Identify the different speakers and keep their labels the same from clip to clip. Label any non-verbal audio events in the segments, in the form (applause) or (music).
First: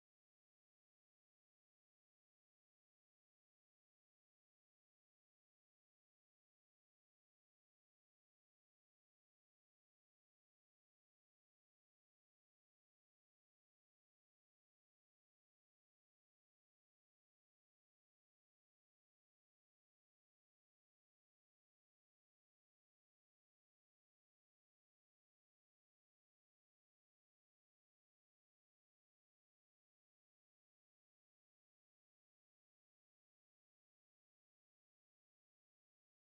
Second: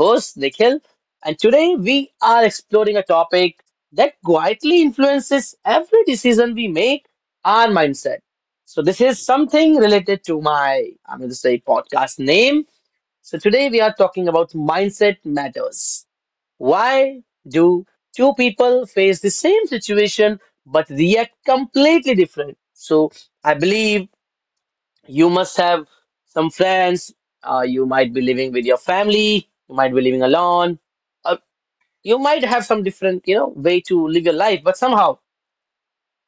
Speaker 1: host, Nikhil, and today we are exploring a topic that quietly influences every decision we make our mindset. So, this is something related to my, I'm going to say, podcast name so today we are talking about mindset matters. Why do two people face the same situation but react completely different? So I believe you must have some friends. You might be living with your family. You might be living alone. Uh, you might have some different, you know, way to live your life. But somehow,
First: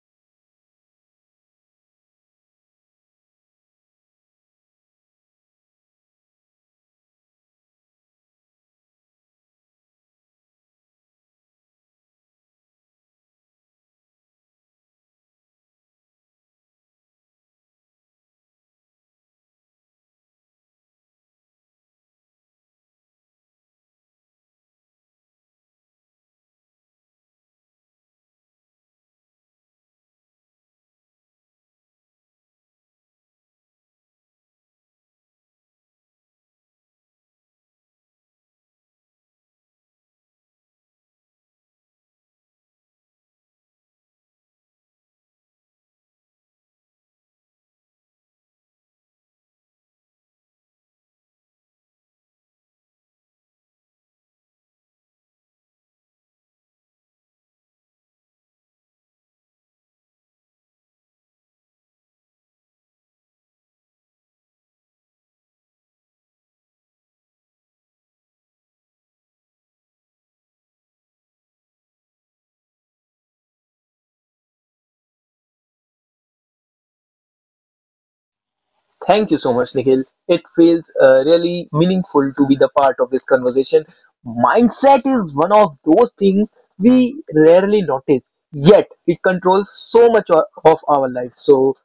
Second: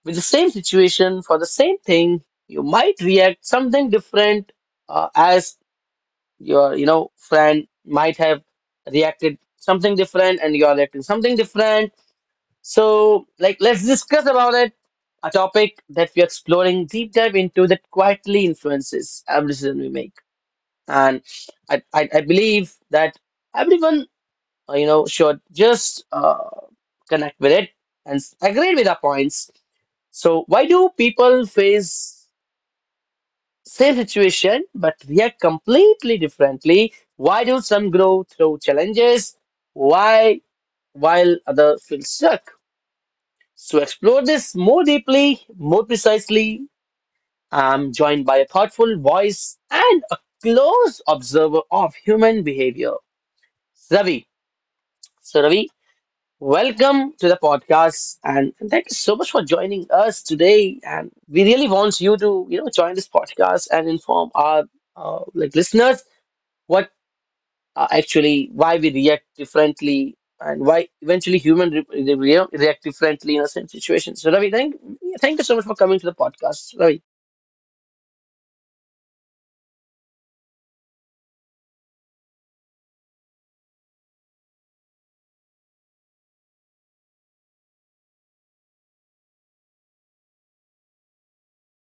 Speaker 1: with the same situation for the same thing, you might react something different as your you know friend might have reacted something different and you're reacting something different so like let's discuss about it a topic that we're exploring deep dive into that quietly influences every decision we make and I believe that everyone you know should just connect with it and agree with our points so why do people face same situation, but react completely differently. Why do some grow through challenges? Why, while others feel stuck? So explore this more deeply, more precisely. I'm joined by a thoughtful voice and a close observer of human behavior, Ravi. So, Ravi, welcome to the podcast, and thank you so much for joining us today. And we really want you to, you know, join this podcast and inform our like listeners what. Actually why we react differently and why eventually human they react differently in a certain situation. So Ravi, thank you so much for coming to the podcast, Ravi.
Speaker 2: Thank you so much, Nikhil. It feels really meaningful to be the part of this conversation. Mindset is one of those things we rarely notice, yet it controls so much of our life. So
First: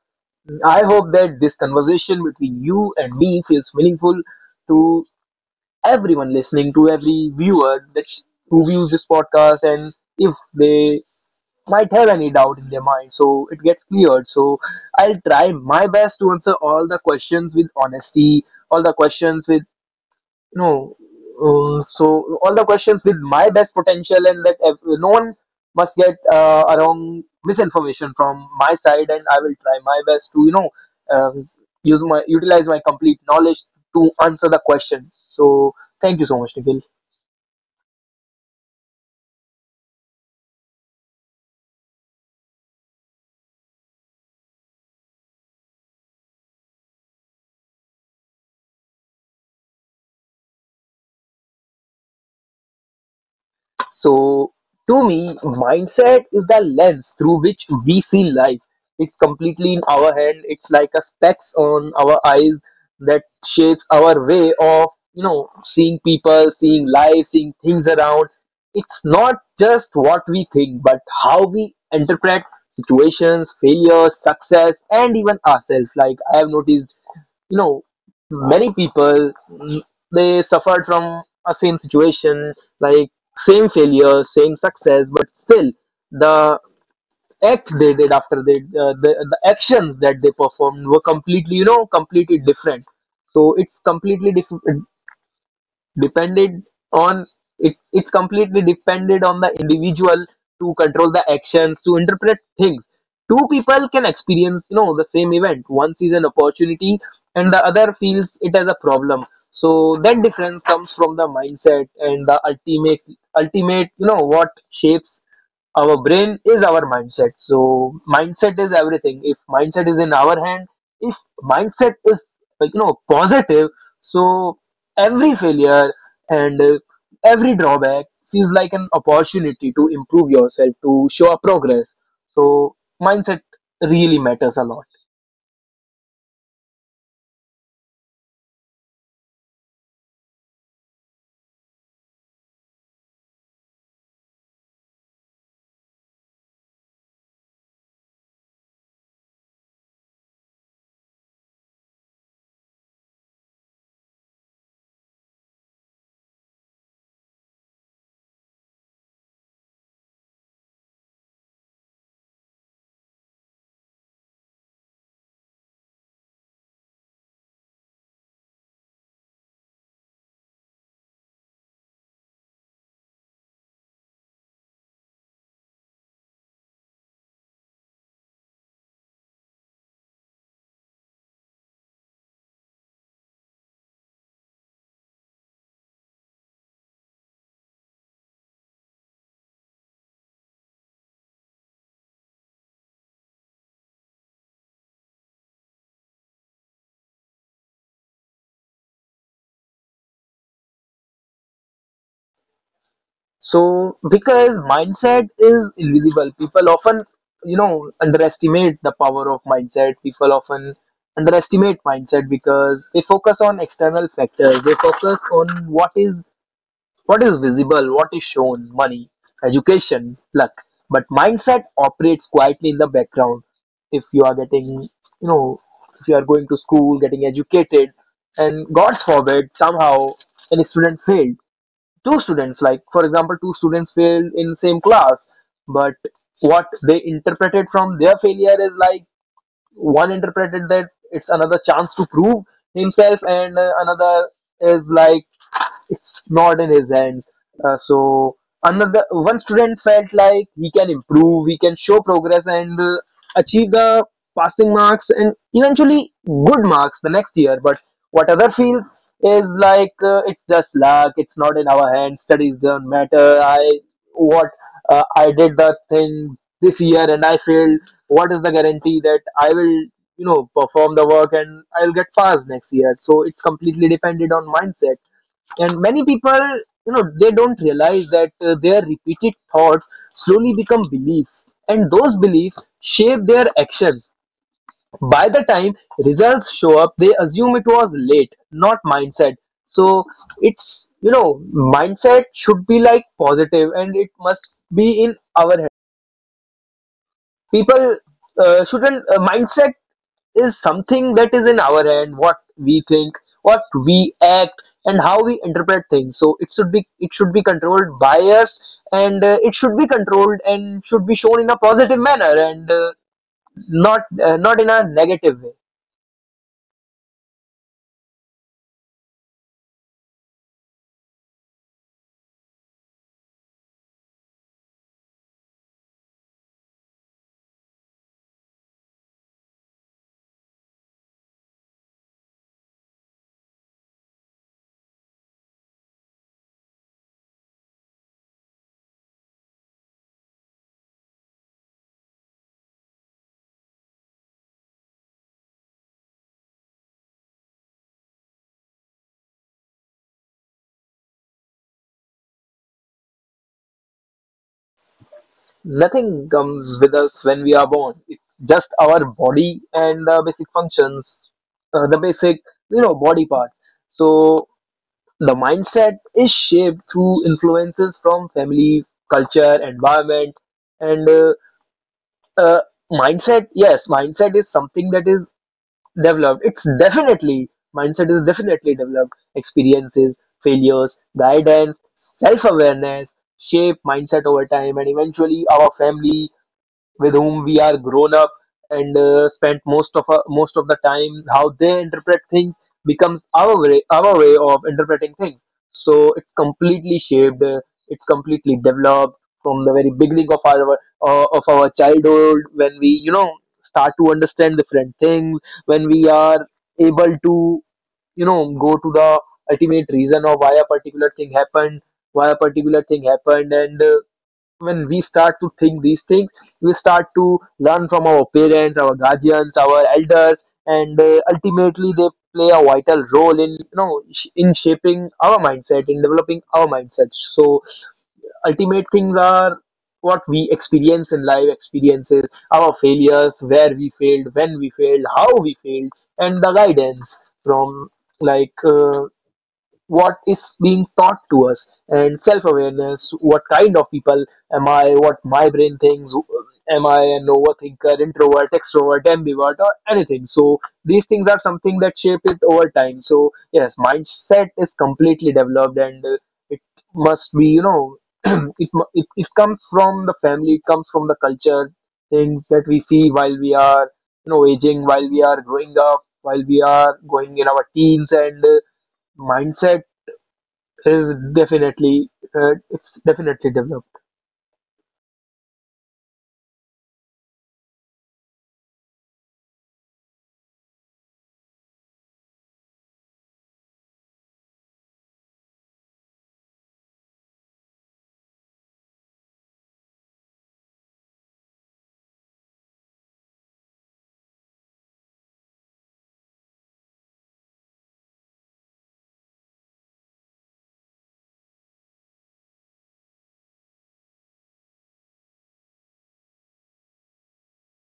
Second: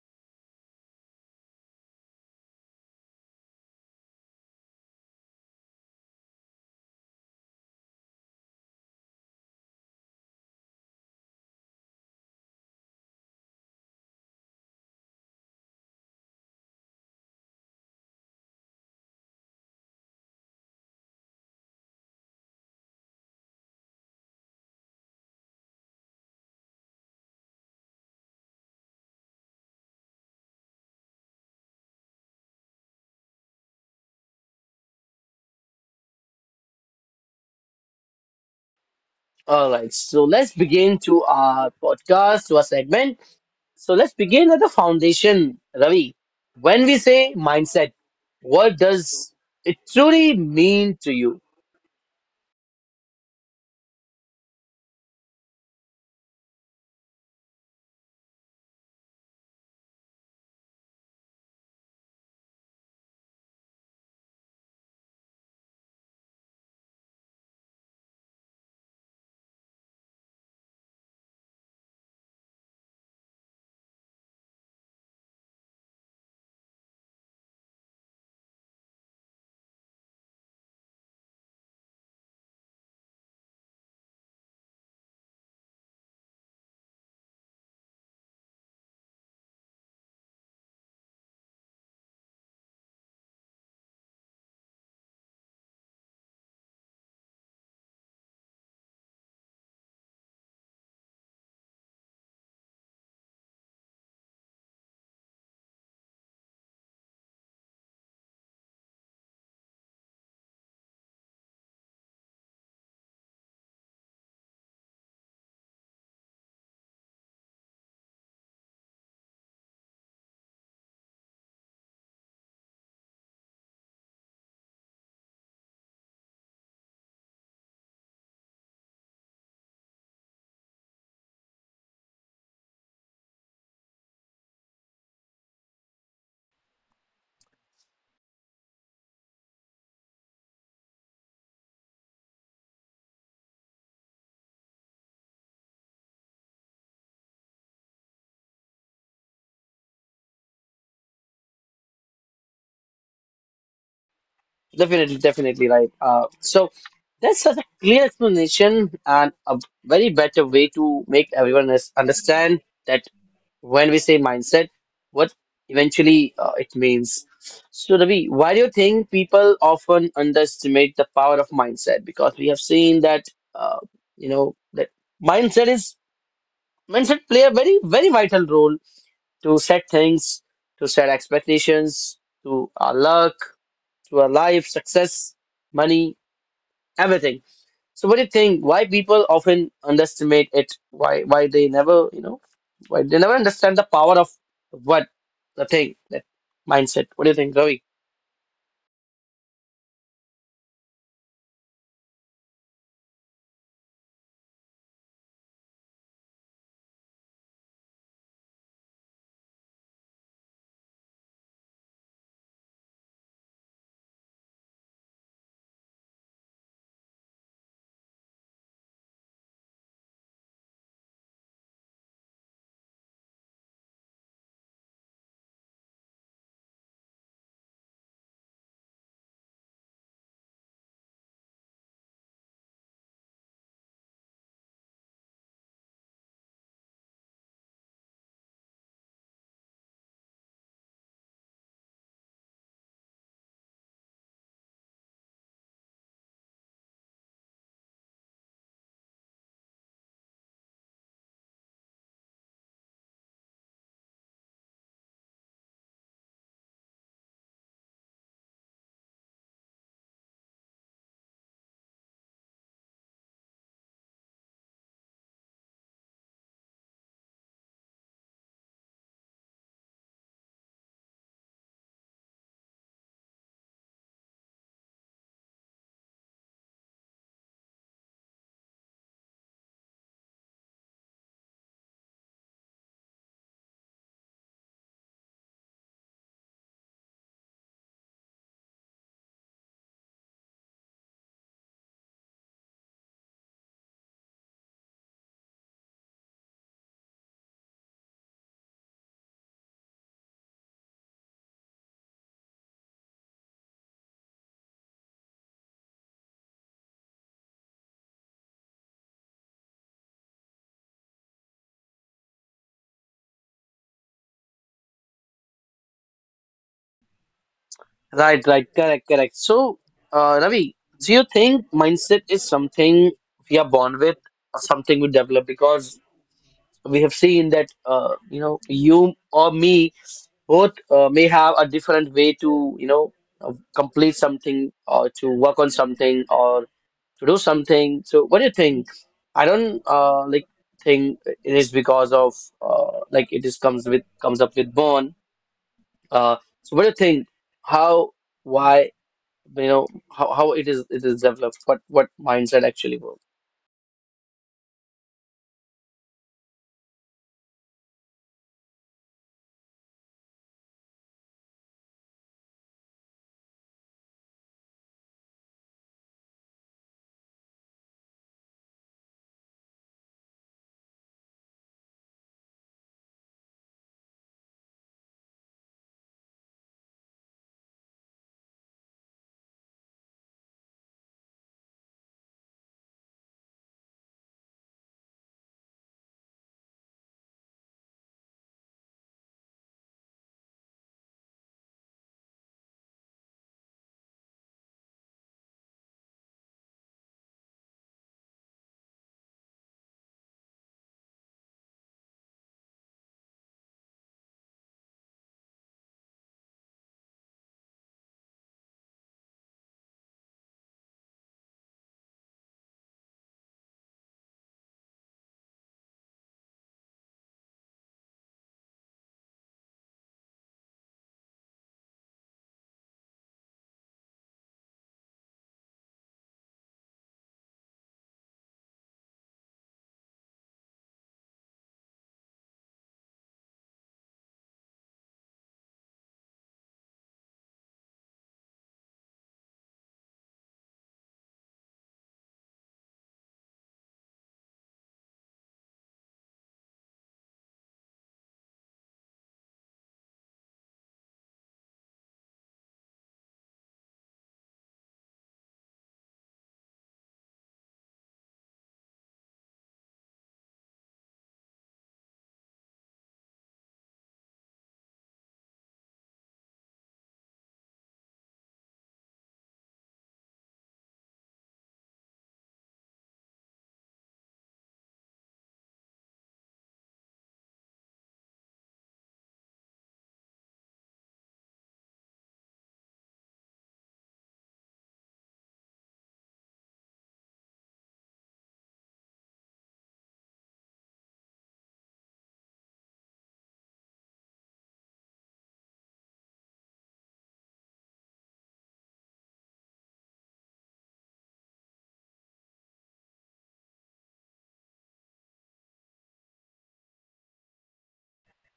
Speaker 2: I hope that this conversation between you and me feels meaningful to everyone listening, to every viewer that who views this podcast, and if they might have any doubt in their mind so it gets cleared so I'll try my best to answer all the questions with honesty, all the questions with you know so all the questions with my best potential, and that no one must get a wrong misinformation from my side. And I will try my best to um, use my utilize my complete knowledge to answer the questions. So thank you so much, Nikhil.
Speaker 1: All right, so let's begin to our podcast, to our segment. So let's begin at the foundation, Ravi. When we say mindset, what does it truly mean to you?
Speaker 2: So, to me, mindset is the lens through which we see life. It's completely in our hand. It's like a specs on our eyes that shapes our way of, you know, seeing people, seeing life, seeing things around. It's not just what we think, but how we interpret situations, failures, success, and even ourselves. Like I have noticed, you know, many people they suffered from a same situation, like same failure, same success, but still the act they did after the actions that they performed were completely you know completely different. So it's completely different depended on, it's completely depended on the individual to control the actions, to interpret things. Two people can experience, you know, the same event. One sees an opportunity and the other feels it as a problem. So that difference comes from the mindset, and the ultimate what shapes our brain is our mindset. So mindset is everything. If mindset is in our hand, if mindset is, like, you know, positive, so every failure and every drawback sees like an opportunity to improve yourself, to show a progress. So mindset really matters a lot.
Speaker 1: Definitely, definitely right. So that's such a clear explanation and a very better way to make everyone else understand that when we say mindset, what eventually it means. So, Ravi, why do you think people often underestimate the power of mindset? Because we have seen that uh, you know that mindset is mindset play a very very vital role to set things, to set expectations, to our luck to our life, success, money, everything. So what do you think? Why people often underestimate it? Why they never, you know, why they never understand the power of what the thing, that mindset. What do you think, Ravi?
Speaker 2: So, because mindset is invisible, people often, you know, underestimate the power of mindset. People often underestimate mindset because they focus on external factors. They focus on what is visible, what is shown, money, education, luck. But mindset operates quietly in the background. If you are getting, you know, if you are going to school, getting educated, and God's forbid, somehow, any student failed, two students, like, for example, two students failed in same class, but what they interpreted from their failure is like one interpreted that it's another chance to prove himself, and another is like it's not in his hands. So another one student felt like he can improve, he can show progress and achieve the passing marks and eventually good marks the next year. But what other feels is like it's just luck. It's not in our hands. Studies don't matter. What I did the thing this year and I failed. What is the guarantee that I will, you know, perform the work and I'll get passed next year? So it's completely dependent on mindset, and many people, you know, they don't realize that their repeated thoughts slowly become beliefs, and those beliefs shape their actions. By the time results show up, they assume it was late, not mindset. So it's, you know, mindset should be like positive, and it must be in our head. People uh, shouldn't uh, mindset is something that is in our hand, what we think, what we act, and how we interpret things. So it should be, it should be controlled by us, and it should be controlled and should be shown in a positive manner, and not in a negative way.
Speaker 1: Right, right, correct, correct. So, Ravi, do you think mindset is something we are born with or something we develop? Because we have seen that, you know, you or me both may have a different way to you know complete something or to work on something or to do something so what do you think I don't like think it is because of like it is comes up with born uh, so what do you think how why you know how it is developed what mindset actually works
Speaker 2: Nothing comes with us when we are born. It's just our body and the basic functions, the basic, you know, body part. So the mindset is shaped through influences from family, culture, environment, and uh, mindset is something that is developed. It's definitely mindset is definitely developed. Experiences, failures, guidance, self-awareness shape mindset over time, and eventually our family, with whom we are grown up and spent most of the time, how they interpret things becomes our way of interpreting things. So it's completely shaped, it's completely developed from the very beginning of our childhood, when we, you know, start to understand different things, when we are able to, you know, go to the ultimate reason of why a particular thing happened. And when we start to think these things, we start to learn from our parents, our guardians, our elders, and ultimately they play a vital role in, you know, in shaping our mindset, in developing our mindset. So ultimate things are what we experience in life, experiences, our failures, where we failed, when we failed, how we failed, and the guidance from, like, what is being taught to us, and self-awareness, what kind of people am I, what my brain thinks, am I an overthinker, introvert, extrovert, ambivert, or anything. So these things are something that shape it over time. So yes, mindset is completely developed, and it must be, you know, (clears throat) it it comes from the family, it comes from the culture, things that we see while we are, you know, aging, while we are growing up, while we are going in our teens, and mindset is definitely, it's definitely developed.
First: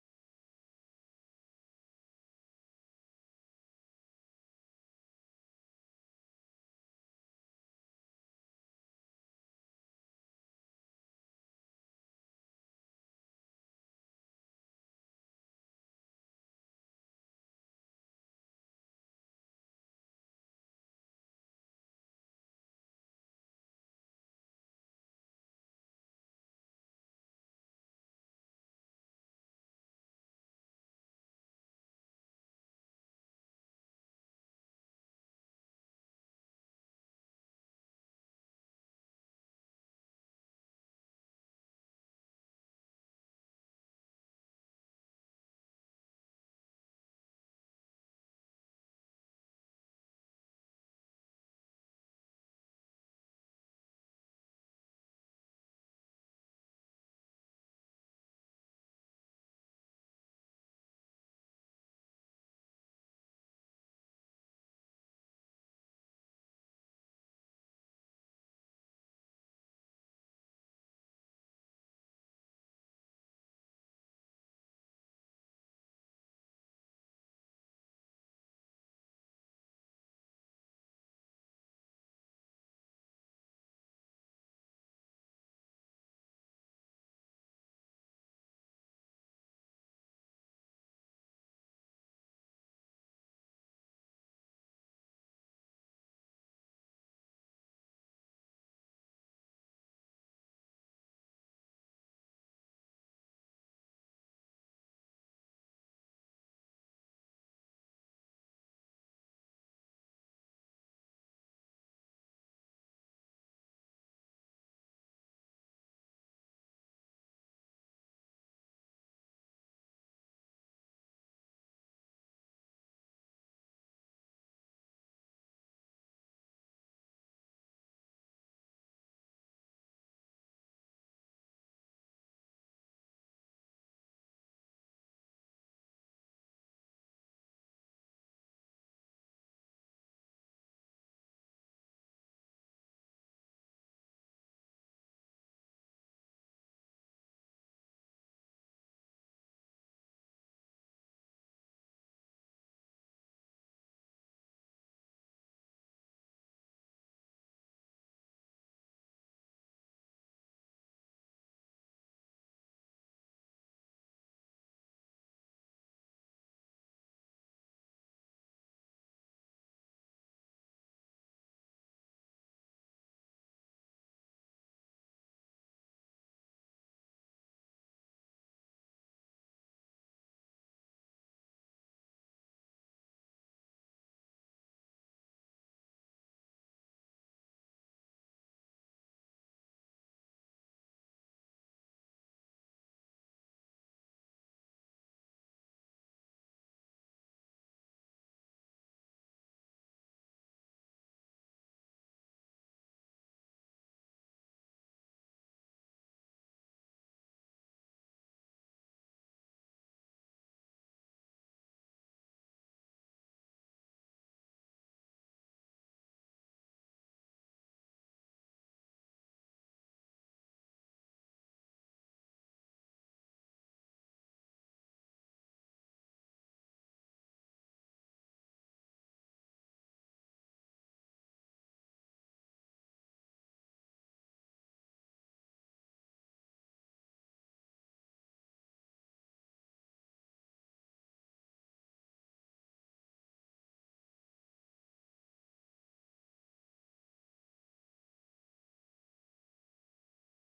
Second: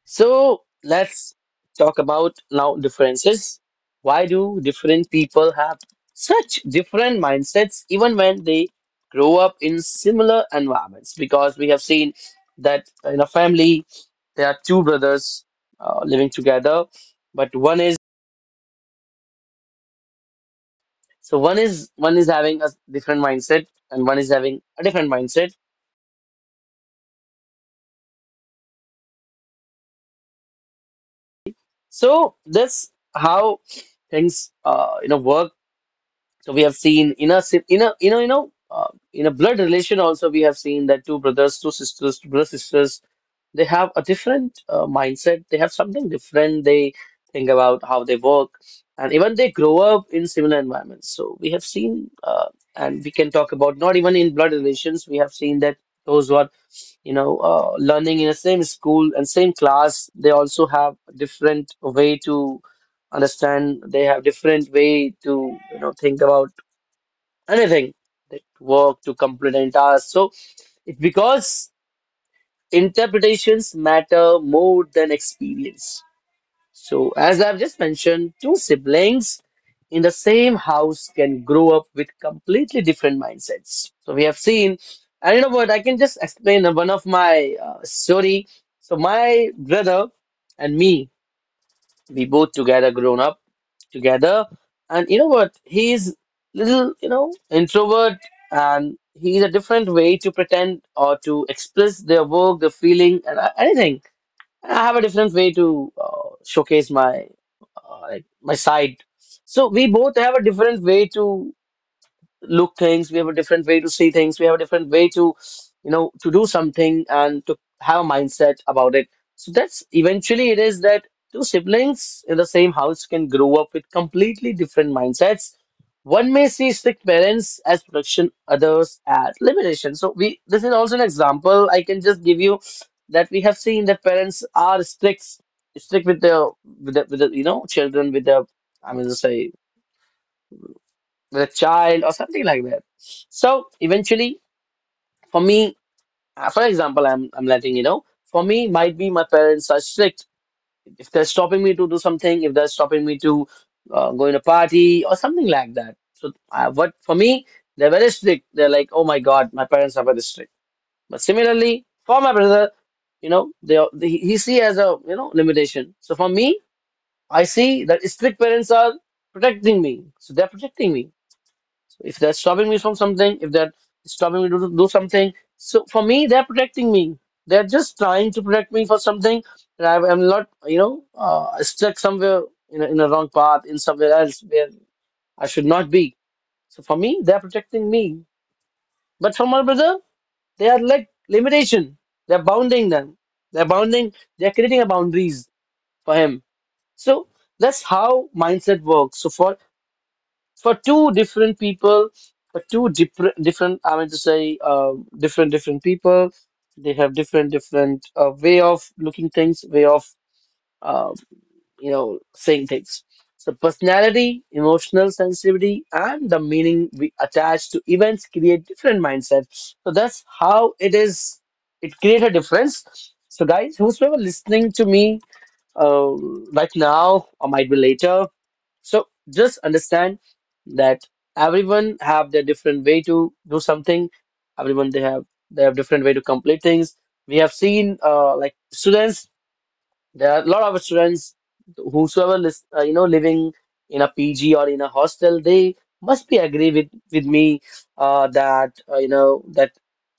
Speaker 1: So let's talk about now differences. Why do different people have such different mindsets even when they grow up in similar environments? Because we have seen that in a family there are two brothers living together, but one is so one is having a different mindset and one is having a different mindset. So that's how things you know work So we have seen in a in a you know in a blood relation also we have seen that two brothers, two sisters, two brother sisters, they have a different mindset. They have something different. They think about how they work, and even they grow up in similar environments. So we have seen, and we can talk about not even in blood relations. We have seen that those who are you know learning in the same school and same class, they also have different way to understand. They have different way to you know think about anything that work to complement us. So it's because interpretations matter more than experience. So as I've just mentioned, two siblings in the same house can grow up with completely different mindsets. So we have seen, and you know what, I can just explain one of my story. So my brother and me, we both together grown up together, and you know what? He's little, you know, introvert, and he's a different way to pretend or to express their work, their feeling, and anything. And I have a different way to showcase my like my side. So we both have a different way to look things we have a different way to see things we have a different way to you know to do something and to have a mindset about it so that's eventually it is that two siblings in the same house can grow up with completely different mindsets one may see strict parents as protection others as limitation so we this is also an example I can just give you that we have seen that parents are strict with their with the you know children with their I mean to say with a child or something like that. So eventually, for me, for example, I'm letting you know. For me, might be my parents are strict. If they're stopping me to do something, if they're stopping me to go in a party or something like that. So what for me, they're very strict. They're like, oh my God, my parents are very strict. But similarly, for my brother, you know, they he see as a you know limitation. So for me, I see that strict parents are protecting me. So they're protecting me so if they're stopping me from something, if they're stopping me to do something, so for me, they're protecting me. They're just trying to protect me for something, and I'm not, you know, stuck somewhere in a wrong path, in somewhere else where I should not be. So for me, they're protecting me. But for my brother, they are like limitation. They're bounding them. They're bounding. They're creating a boundaries for him. So that's how mindset works. So for two different people, for two different I mean to say different different people, they have different different way of looking things, way of uh, you know saying things. So personality, emotional sensitivity, and the meaning we attach to events create different mindsets. So that's how it is. It creates a difference. So guys, whosoever listening to me uh, right now or might be later. So just understand that everyone have their different way to do something. Everyone they have different way to complete things. We have seen like students there are a lot of students, whosoever is you know living in a PG or in a hostel, they must be agree with me that you know that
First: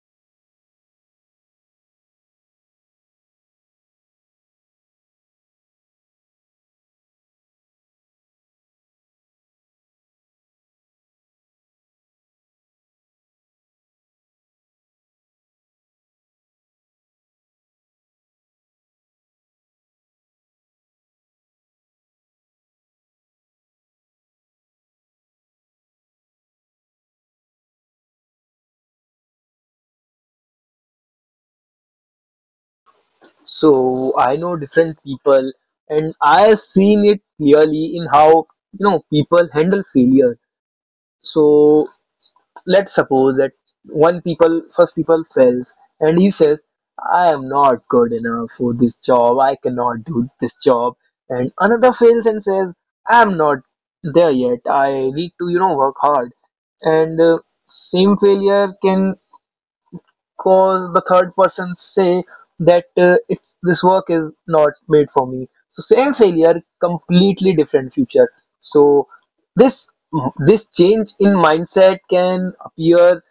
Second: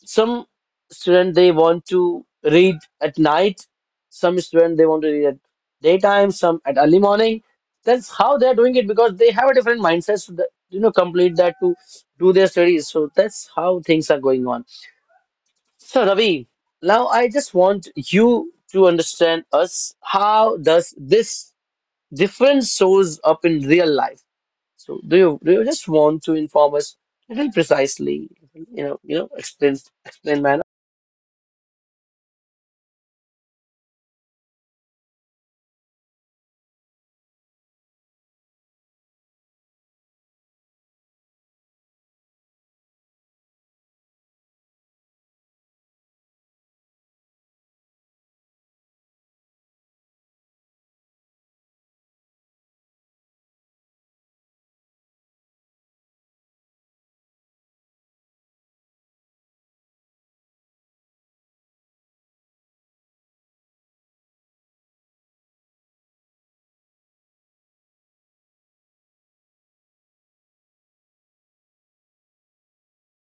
Speaker 1: some student they want to read at night, some student they want to read at daytime, some at early morning. That's how they are doing it because they have a different mindset to the, you know complete that to do their studies. So that's how things are going on. So, Ravi, now I just want you to understand us. How does this difference shows up in real life? So, do you just want to inform us little precisely? You know, explain manner.
Speaker 2: So I know different people, and I've seen it clearly in how, you know, people handle failure. So let's suppose that one people first people fails and he says, I am not good enough for this job, I cannot do this job. And another fails and says, I'm not there yet, I need to, you know, work hard. And same failure can cause the third person say that it's this work is not made for me. So same failure, completely different future. So this this change in mindset can appear,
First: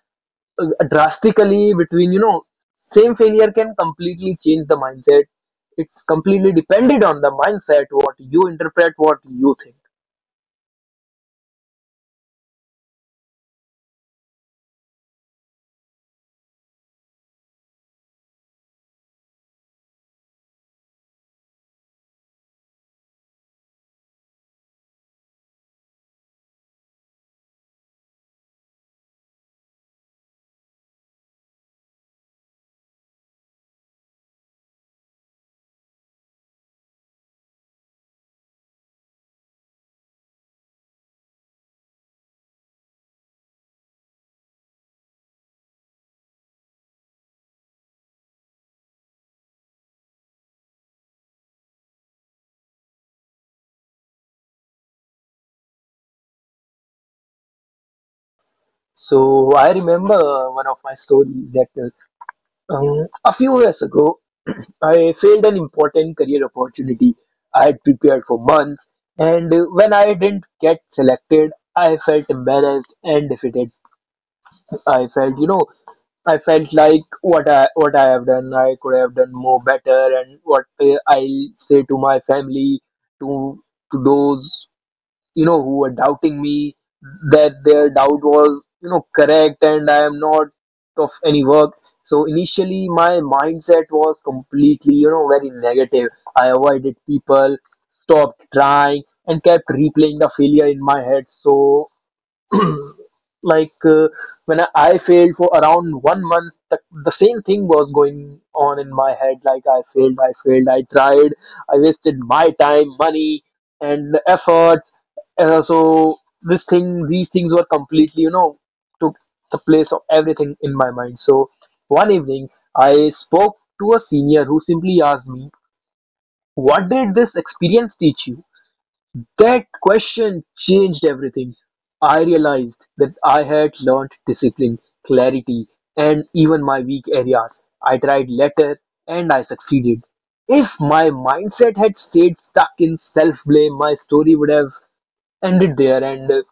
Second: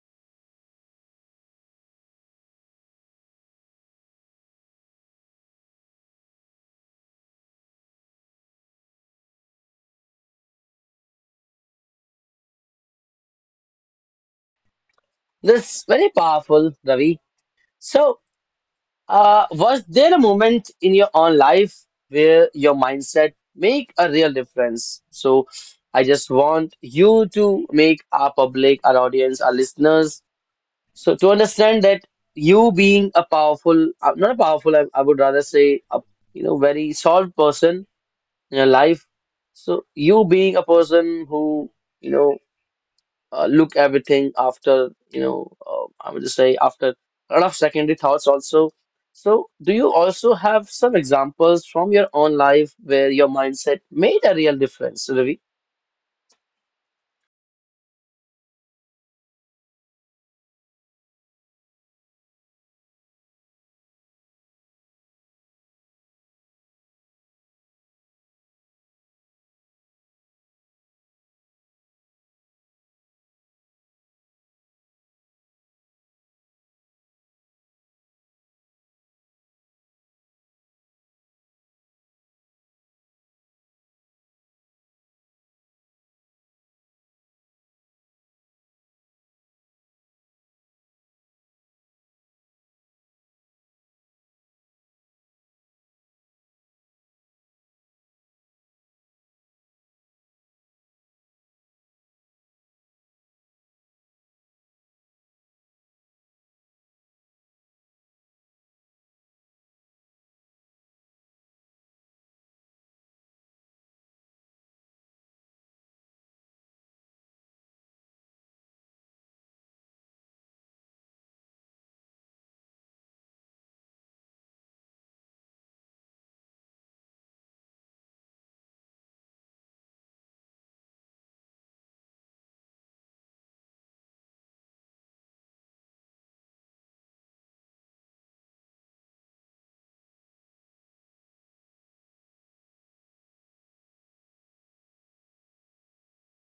Speaker 2: drastically between, you know, same failure can completely change the mindset. It's completely dependent on the mindset, what you interpret, what you think.
Speaker 1: This very powerful, Ravi. So, was there a moment in your own life where your mindset make a real difference? So, I just want you to make our public, our audience, our listeners So to understand that you being a powerful, not a powerful, I would rather say a you know very solved person in your life. So you being a person who you know look everything after you know I would just say after a lot of secondary thoughts also. So do you also have some examples from your own life where your mindset made a real difference, Ravi?
Speaker 2: So I remember, one of my stories. That a few years ago, (clears throat) I failed an important career opportunity. I had prepared for months, and when I didn't get selected, I felt embarrassed and defeated. I felt, you know, I felt like what I have done, I could have done more better, and what I'll say to my family, to those, you know, who were doubting me, that their doubt was, you know, correct, and I am not of any work. So initially my mindset was completely, you know, very negative. I avoided people, stopped trying, and kept replaying the failure in my head. So, like, when I failed for around 1 month, the same thing was going on in my head, like I failed, I failed, I tried, I wasted my time, money, and efforts. So this thing these things were completely, you know, took the place of everything in my mind. So one evening I spoke to a senior who simply asked me, what did this experience teach you? That question changed everything. I realized that I had learned discipline, clarity, and even my weak areas. I tried later and I succeeded. If my mindset had stayed stuck in self blame, my story would have ended there. And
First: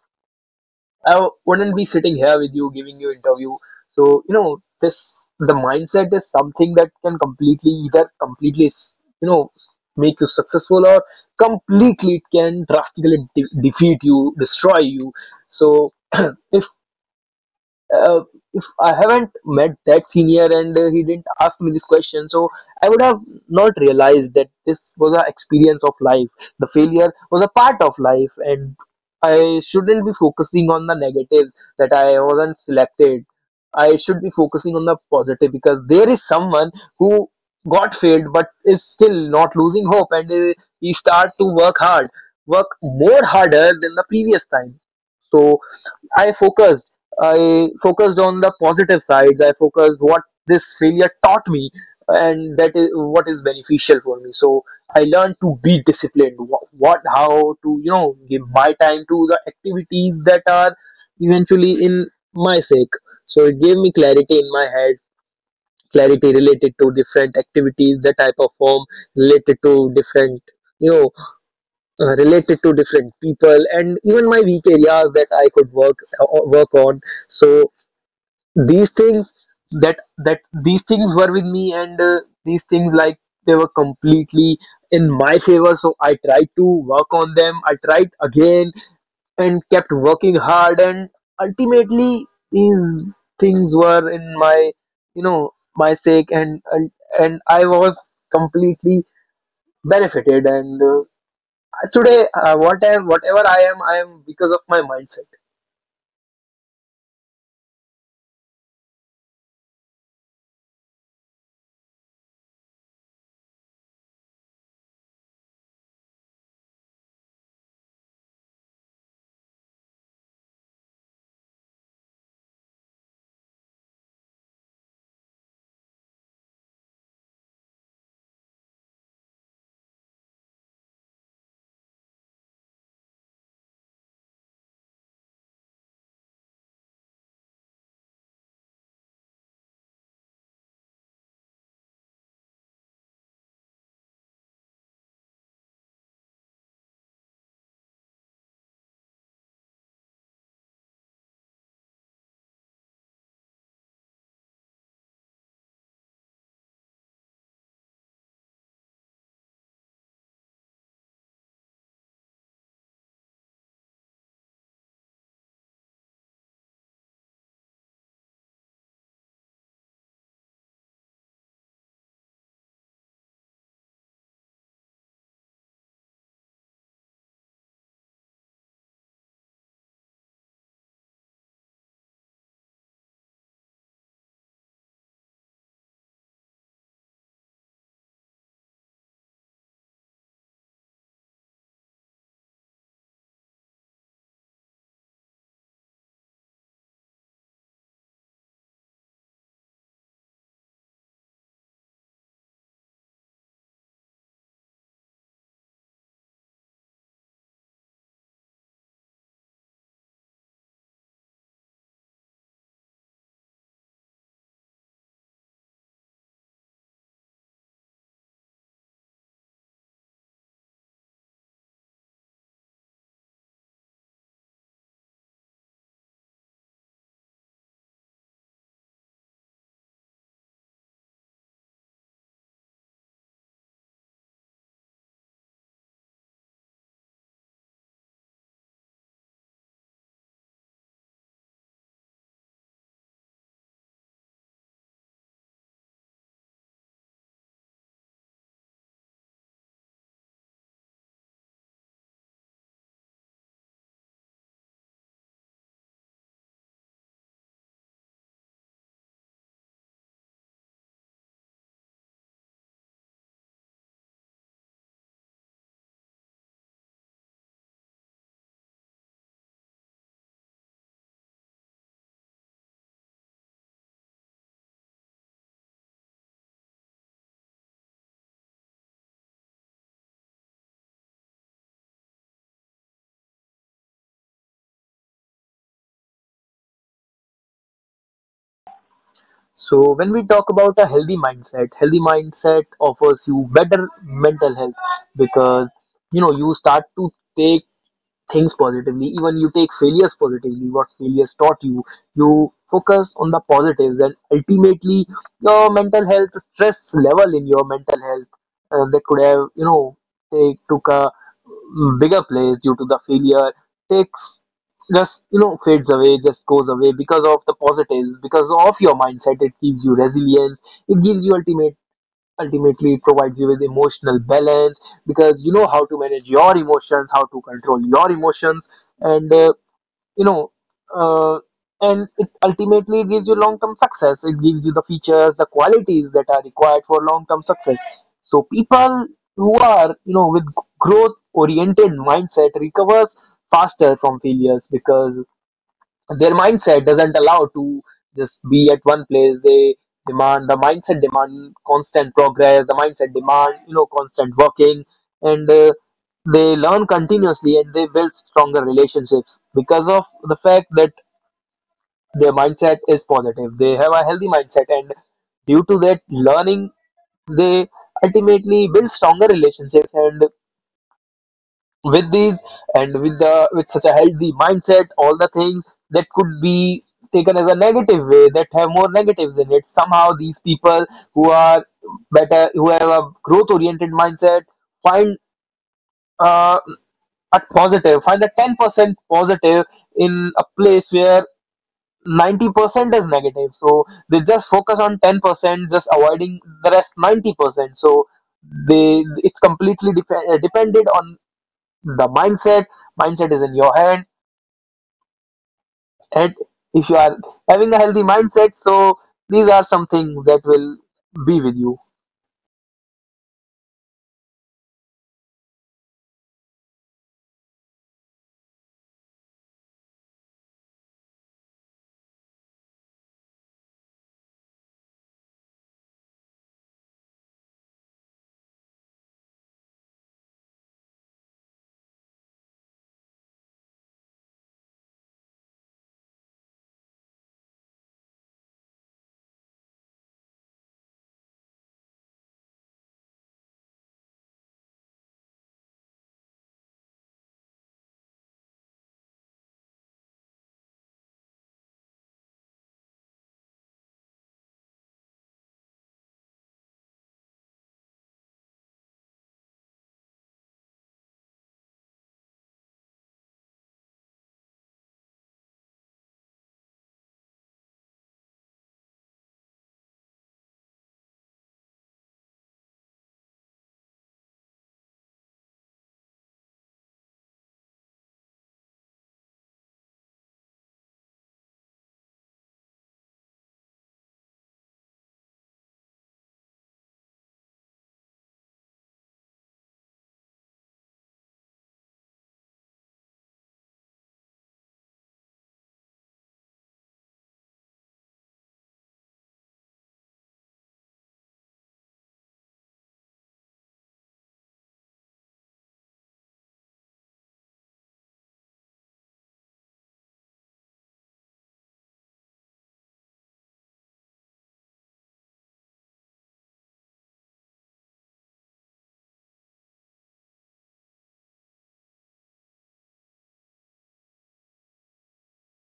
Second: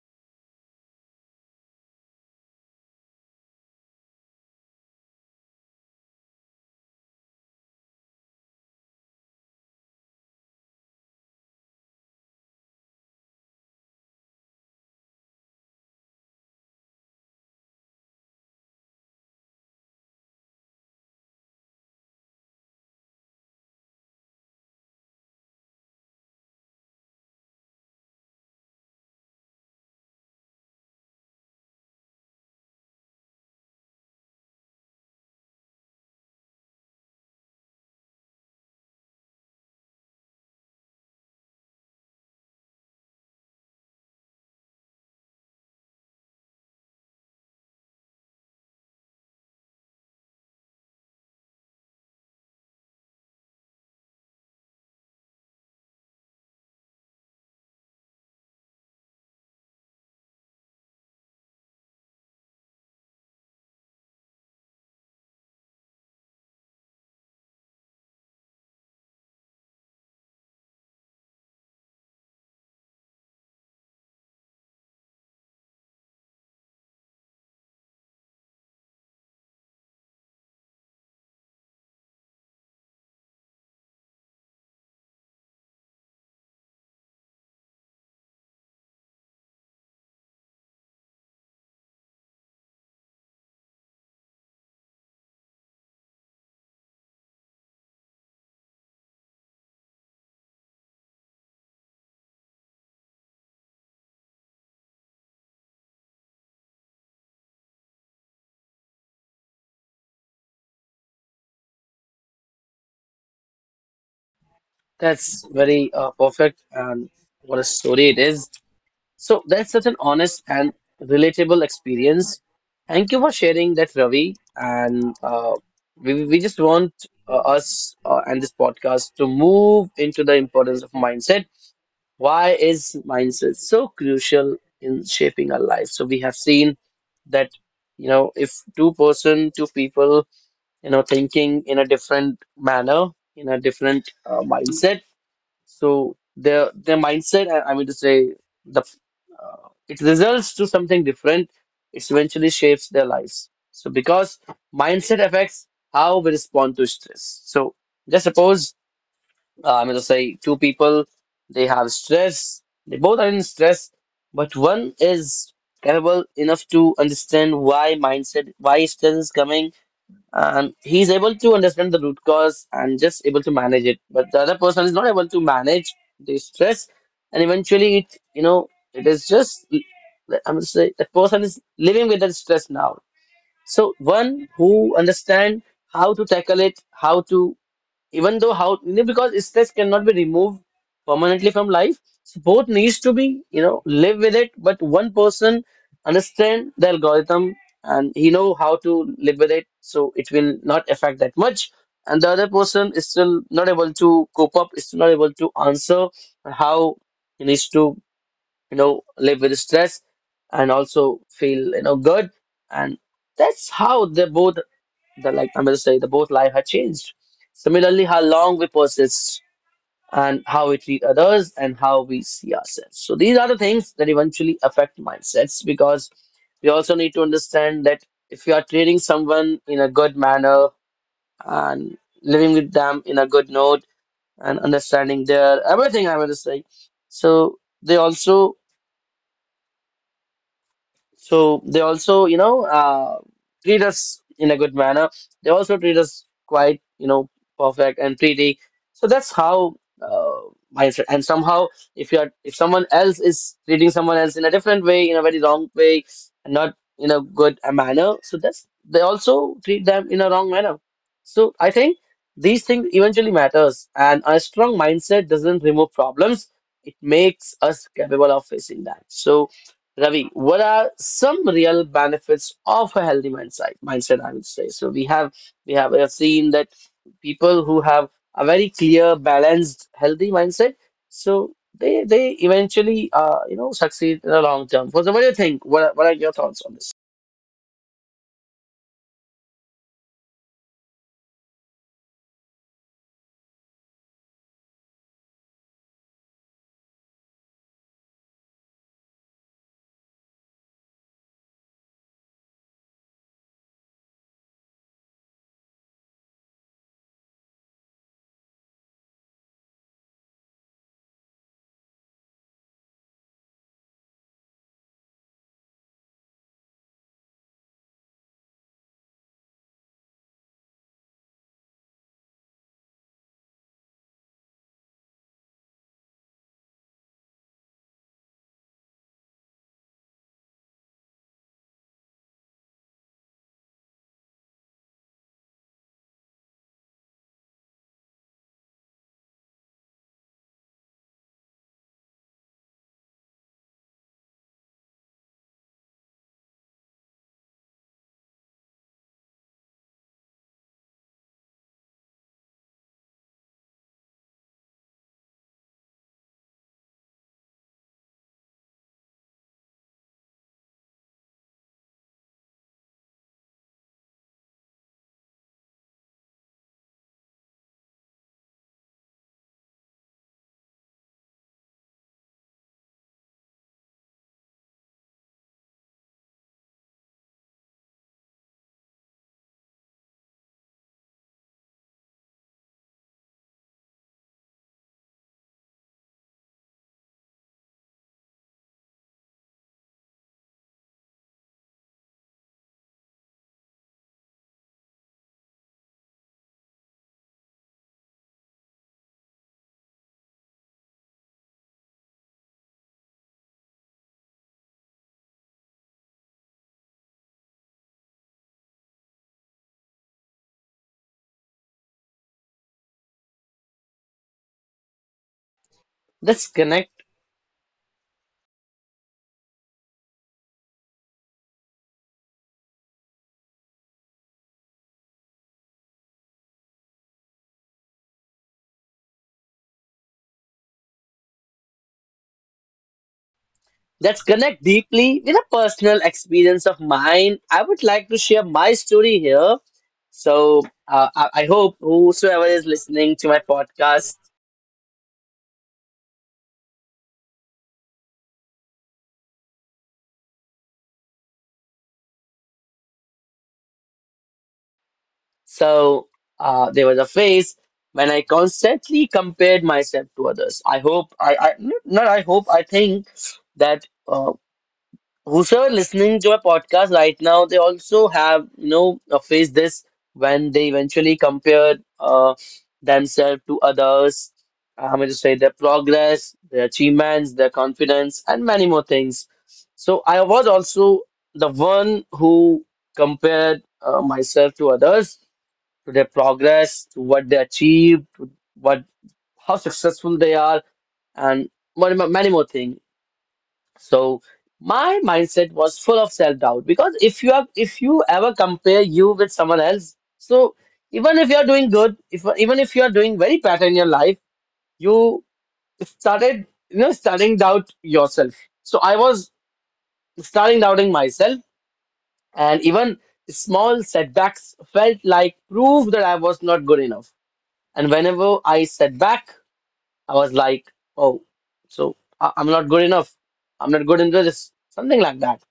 Speaker 2: I wouldn't be sitting here with you giving you interview. So, you know, this the mindset is something that can completely either completely s- you know make you successful or completely, it can drastically defeat you, destroy you. So (clears throat) if uh, I haven't met that senior, and he didn't ask me this question, so I would have not realized that this was an experience of life. The failure was a part of life, and I shouldn't be focusing on the negatives that I wasn't selected. I should be focusing on the positive, because there is someone who got failed but is still not losing hope, and he start to work hard, work more harder than the previous time. So I focused. I focused on the positive sides. I focused what this failure taught me, and that is what is beneficial for me. So I learned to be disciplined. What how to, you know, give my time to the activities that are eventually in my sake. So it gave me clarity in my head, clarity related to different activities that I perform, related to different, you know, related to different people, and even my weak areas that I could work on. So these things, that that these things were with me, and these things, like, they were completely in my favor. So I tried to work on them. I tried again and kept working hard, and ultimately these things were in my, you know, my sake, and and I was completely benefited, and today what I am, whatever I am, I am because of my mindset.
Speaker 1: That's very perfect and what a story it is. So that's such an honest and relatable experience. Thank you for sharing that, Ravi. And we just want us and this podcast to move into the importance of mindset. Why is mindset so crucial in shaping our life? So we have seen that, you know, if two people, you know, thinking in a different manner, in a different mindset so their mindset, I mean to say, the it results to something different. It eventually shapes their lives. So because mindset affects how we respond to stress. So just suppose I mean to say two people, they have stress. They both are in stress, but one is capable enough to understand why mindset, why stress is coming, and he's able to understand the root cause and just able to manage it, but the other person is not able to manage the stress, and eventually it it is just, I'm going to say, the person is living with that stress now. So one who understand how to tackle it, how to, even though, how because stress cannot be removed permanently from life, so both needs to be, you know, live with it, but one person understand the algorithm and he know how to live with it, so it will not affect that much. And the other person is still not able to cope up, is still not able to answer how he needs to, you know, live with stress, and also feel, you know, good. And that's how they both, the, like, I am will say, the both life had changed. Similarly, how long we persist, and how we treat others, and how we see ourselves. So these are the things that eventually affect mindsets, because we also need to understand that if you are treating someone in a good manner and living with them in a good note and understanding their everything, I want to say. So they also, So they also, you know, uh, treat us in a good manner. They also treat us quite, you know, perfect and pretty. So that's how uh, mindset. And somehow, if you are, if someone else is treating someone else in a different way, in a very wrong way, and not in a good manner, so that's they also treat them in a wrong manner. So I think these things eventually matters, and a strong mindset doesn't remove problems. It makes us capable of facing that. So Ravi, what are some real benefits of a healthy mindset? Mindset, I would say. So we have seen that people who have a very clear, balanced, healthy mindset, so they eventually you know succeed in the long term. So what do you think? What are your thoughts on this?
Speaker 2: So when we talk about a healthy mindset, healthy mindset offers you better mental health, because, you know, you start to take things positively, even you take failures positively, what failures taught you. You focus on the positives, and ultimately, your mental health, stress level in your mental health that could have, you know, take took a bigger place due to the failure, takes, just, you know, fades away, just goes away because of the positives, because of your mindset. It gives you resilience, it gives you ultimately, ultimately it provides you with emotional balance, because you know how to manage your emotions, how to control your emotions, and you know uh, and it ultimately gives you long term success, it gives you the features, the qualities that are required for long term success. So people who are, you know, with growth oriented mindset recovers faster from failures, because their mindset doesn't allow to just be at one place. They demand, the mindset demand constant progress, the mindset demand, you know, constant working, and they learn continuously, and they build stronger relationships, because of the fact that their mindset is positive, they have a healthy mindset, and due to that learning they ultimately build stronger relationships. And with these, and with the, with such a healthy mindset, all the things that could be taken as a negative way, that have more negatives in it, somehow these people who are better, who have a growth oriented mindset, find uh, a 10% positive in a place where 90% is negative. So they just focus on 10%, just avoiding the rest 90%. So they, it's completely dependent on the mindset. Mindset is in your hand, and if you are having a healthy mindset, so these are some things that will be with you.
Speaker 1: Let's connect. Let's connect deeply with a personal experience of mine. I would like to share my story here. So I hope whosoever is listening to my podcast. So there was a phase when I constantly compared myself to others. I hope I not I hope, I think that whosoever listening to my podcast right now, they also have, you know, faced this when they eventually compare themselves to others. I'm going to say their progress, their achievements, their confidence, and many more things. So I was also the one who compared myself to others, to their progress, to what they achieved, to what, how successful they are, and many more things. So my mindset was full of self-doubt, because if you ever compare you with someone else, so even if you are doing good, if even if you are doing very better in your life, you started starting doubt yourself. So I was starting doubting myself, and even small setbacks felt like proof that I was not good enough. And whenever I sat back, I was like, oh, so I'm not good enough. I'm not good into this, something like that.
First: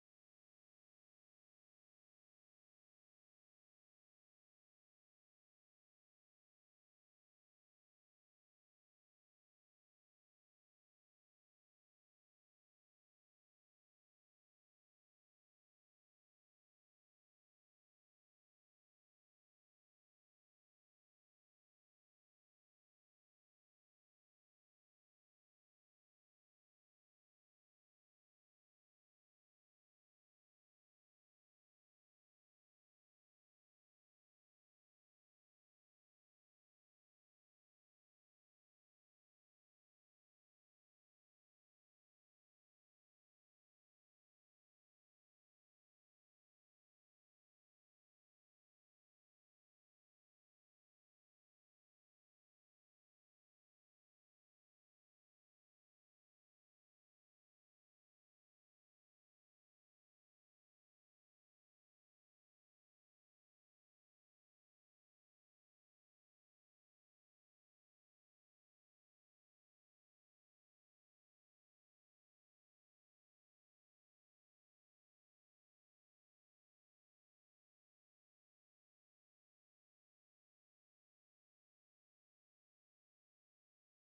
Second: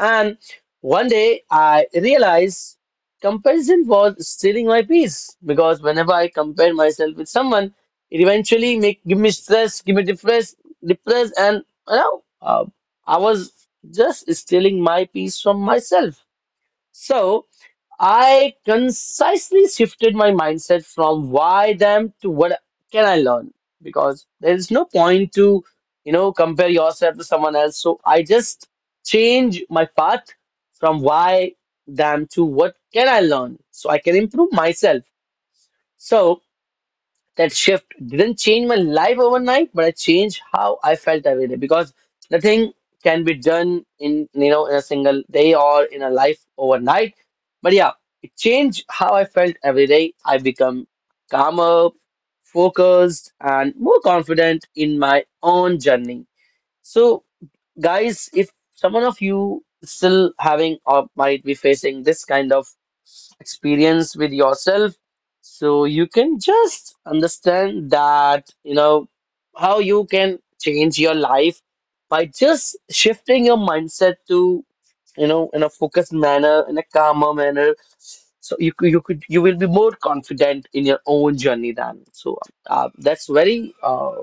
Speaker 1: And one day I realized comparison was stealing my peace, because whenever I compare myself with someone, it eventually make give me stress, give me depressed, depressed, and I was just stealing my peace from myself. So I concisely shifted my mindset from why them to what can I learn, because there is no point to, you know, compare yourself to someone else. So I just change my path from why them to what can I learn so I can improve myself. So that shift didn't change my life overnight, but I changed how I felt every day, because nothing can be done in, you know, in a single day or in a life overnight. But yeah, it changed how I felt every day. I become calmer, focused, and more confident in my own journey. So guys, if someone of you still having or might be facing this kind of experience with yourself, so you can just understand that, you know, how you can change your life by just shifting your mindset to, you know, in a focused manner, in a calmer manner, so you could you will be more confident in your own journey then. So that's very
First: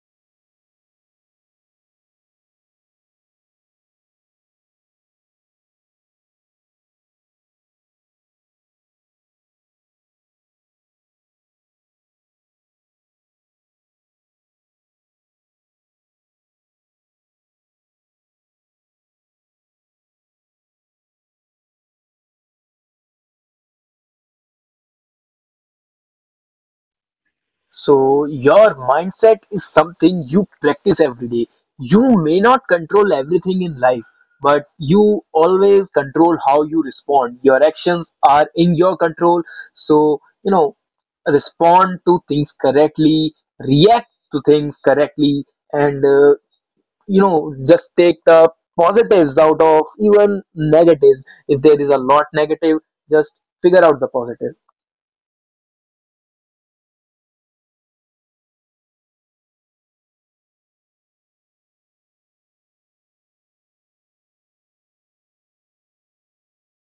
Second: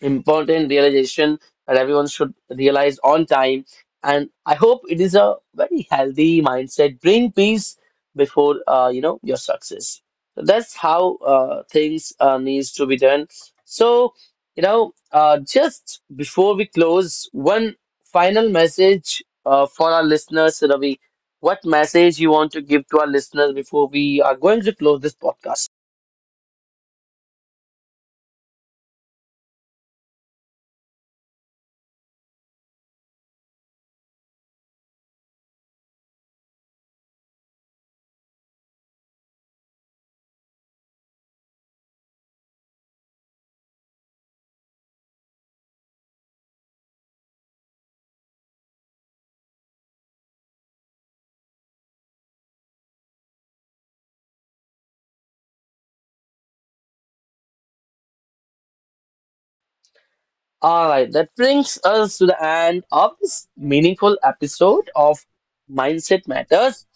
Speaker 1: important realization that everyone should realize on time. And I hope it is a very healthy mindset. Bring peace before you know your success. So that's how things needs to be done. So just before we close, one final message for our listeners, Ravi. What message you want to give to our listeners before we are going to close this podcast?
Speaker 2: So your mindset is something you practice every day. You may not control everything in life, but you always control how you respond. Your actions are in your control. So, you know, respond to things correctly, react to things correctly, and you know, just take the positives out of even negatives. If there is a lot negative, just figure out the positive.
Speaker 1: All right, that brings us to the end of this meaningful episode of Mindset Matters.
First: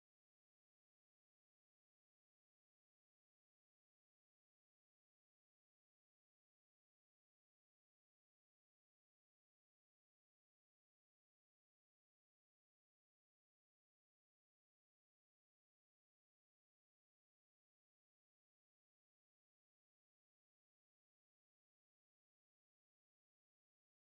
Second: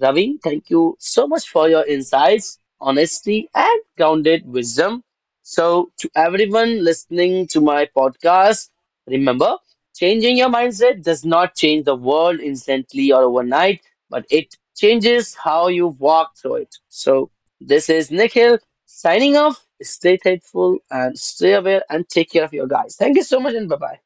Speaker 1: Ravi, thank you so much for your insights, honesty, and grounded wisdom. So, to everyone listening to my podcast, remember, changing your mindset does not change the world instantly or overnight, but it changes how you walk through it. So, this is Nikhil signing off. Stay faithful and stay aware and take care of your guys. Thank you so much and bye bye.